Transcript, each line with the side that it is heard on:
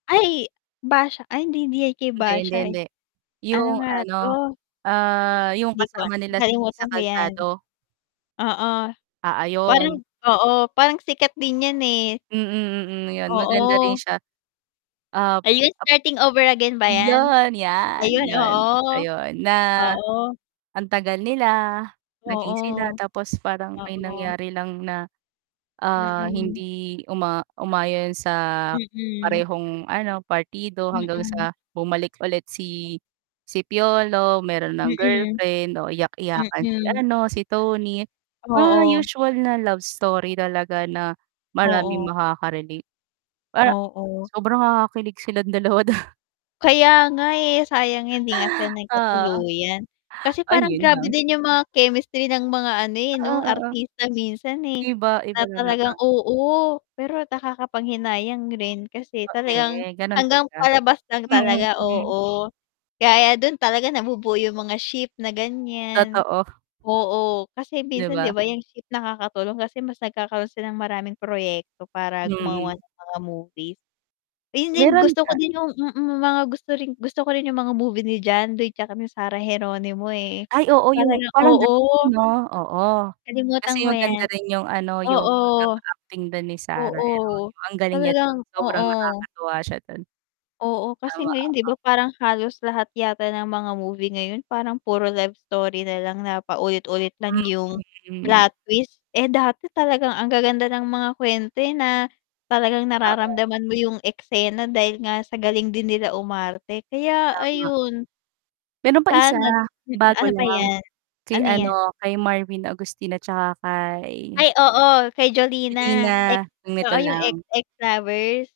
left: Ay Basha, ay hindi hindi 'yan kay
right: Hindi, hindi,
left: Basha, eh.
right: hindi.
left: Ano
right: 'Yung
left: nga
right: ano,
left: 'to?
right: ah, 'yung
left: 'Di ko
right: kasama
left: alam,
right: nila si
left: nakalimutan
right: Iza
left: ko 'yan.
right: Calzado.
left: Oo,
right: Ah,
left: parang
right: ayun.
left: oo, parang sikat din 'yan, eh.
right: Mm, mm, ayun, maganda rin
left: Oo.
right: siya. Ap
left: Ayun,
right: ap
left: "Starting Over Again" ba 'yan?
right: iyon, 'yan,
left: Ayun,
right: 'yun siya
left: oo,
right: 'yun. Na,
left: oo.
right: ang tagal nila, naging sila,
left: Oo,
right: tapos parang may
left: oo.
right: nangyari lang na, ah,
left: Mm.
right: hindi uma umayon sa
left: Mm.
right: parehong ano, partido hanggang
left: Mm.
right: sa bumalik ulit si si Piolo meron ng
left: Mm.
right: girlfriend, o iyak-iyakan si
left: Mm.
right: ano, si Toni. Parang
left: Oo.
right: usual na love story talaga na maraming
left: Oo.
right: makaka-relate, para
left: Oo.
right: sobrang nakakakilig silang dalawa dun.
left: Kaya nga eh, sayang hindi nga sila
right: Oo.
left: nagkatuluyan. Kasi
right: Ay
left: parang
right: 'yun
left: grabe
right: lang.
left: din 'yung mga chemistry ng mga ano, eh,
right: Oo,
left: 'no,
right: oo.
left: artista minsan, eh,
right: Iba, iba
left: na
right: talaga.
left: talagang oo, pero nakakapanghinayang rin kasi
right: A
left: talagang
right: eh, ganun
left: hanggang
right: talaga.
left: palabas lang
right: Mm,
left: talaga,
right: hmm.
left: oo. Kaya 'yan dun talaga nabubuo 'yung mga ship na ganiyan,
right: Totoo.
left: oo, kasi
right: 'Di
left: minsan, 'di
right: ba?
left: ba, 'yung ship nakakatulong kasi mas nagkakaroon sila ng maraming proyekto para
right: Mm.
left: gumawa ng mga movies. Ayun din,
right: Meron
left: gusto ko
right: ka
left: din 'yung mm, mga gusto rin gusto ko rin 'yung mga movie ni John Lloyd 'tsaka ni Sarah Geronimo, eh,
right: Ay oo, 'yung
left: talagang
right: parang gano'n
left: oo.
right: 'no, oo.
left: Nakalimutan
right: Kasi
left: ko
right: maganda
left: 'yan.
right: rin 'yung ano, 'yung
left: Oo,
right: pagkaka-acting dun ni Sarah
left: oo,
right: Geronimo. Ang galing niya dun,
left: talagang
right: sobrang
left: oo.
right: nakakatuwa siya dun.
left: Oo kasi
right: Tama,
left: ngayon 'di
right: oo.
left: ba, parang halos lahat yata ng mga movie ngayon parang puro love story na lang na paulit-ulit lang
right: Mm,
left: 'yung
right: mm, hmm.
left: plot twist. Eh, dati talagang ang gaganda ng mga kuwento, eh, na talagang
right: Oo.
left: nararamdaman mo 'yung eksena dahil nga sa galing din nila umarte, kaya
right: Tama.
left: ayun.
right: Meron pang
left: Sa
right: 1
left: ano d hmm,
right: bago
left: ano pa
right: lang,
left: 'yan?
right: kay
left: Ano 'yan?
right: ano, kay Marvin Agustin at saka kay
left: Ay oo, kay Jolina, ex
right: Jolina, nung
left: oo
right: nito
left: 'yung "Ex
right: lang.
left: Ex Lovers."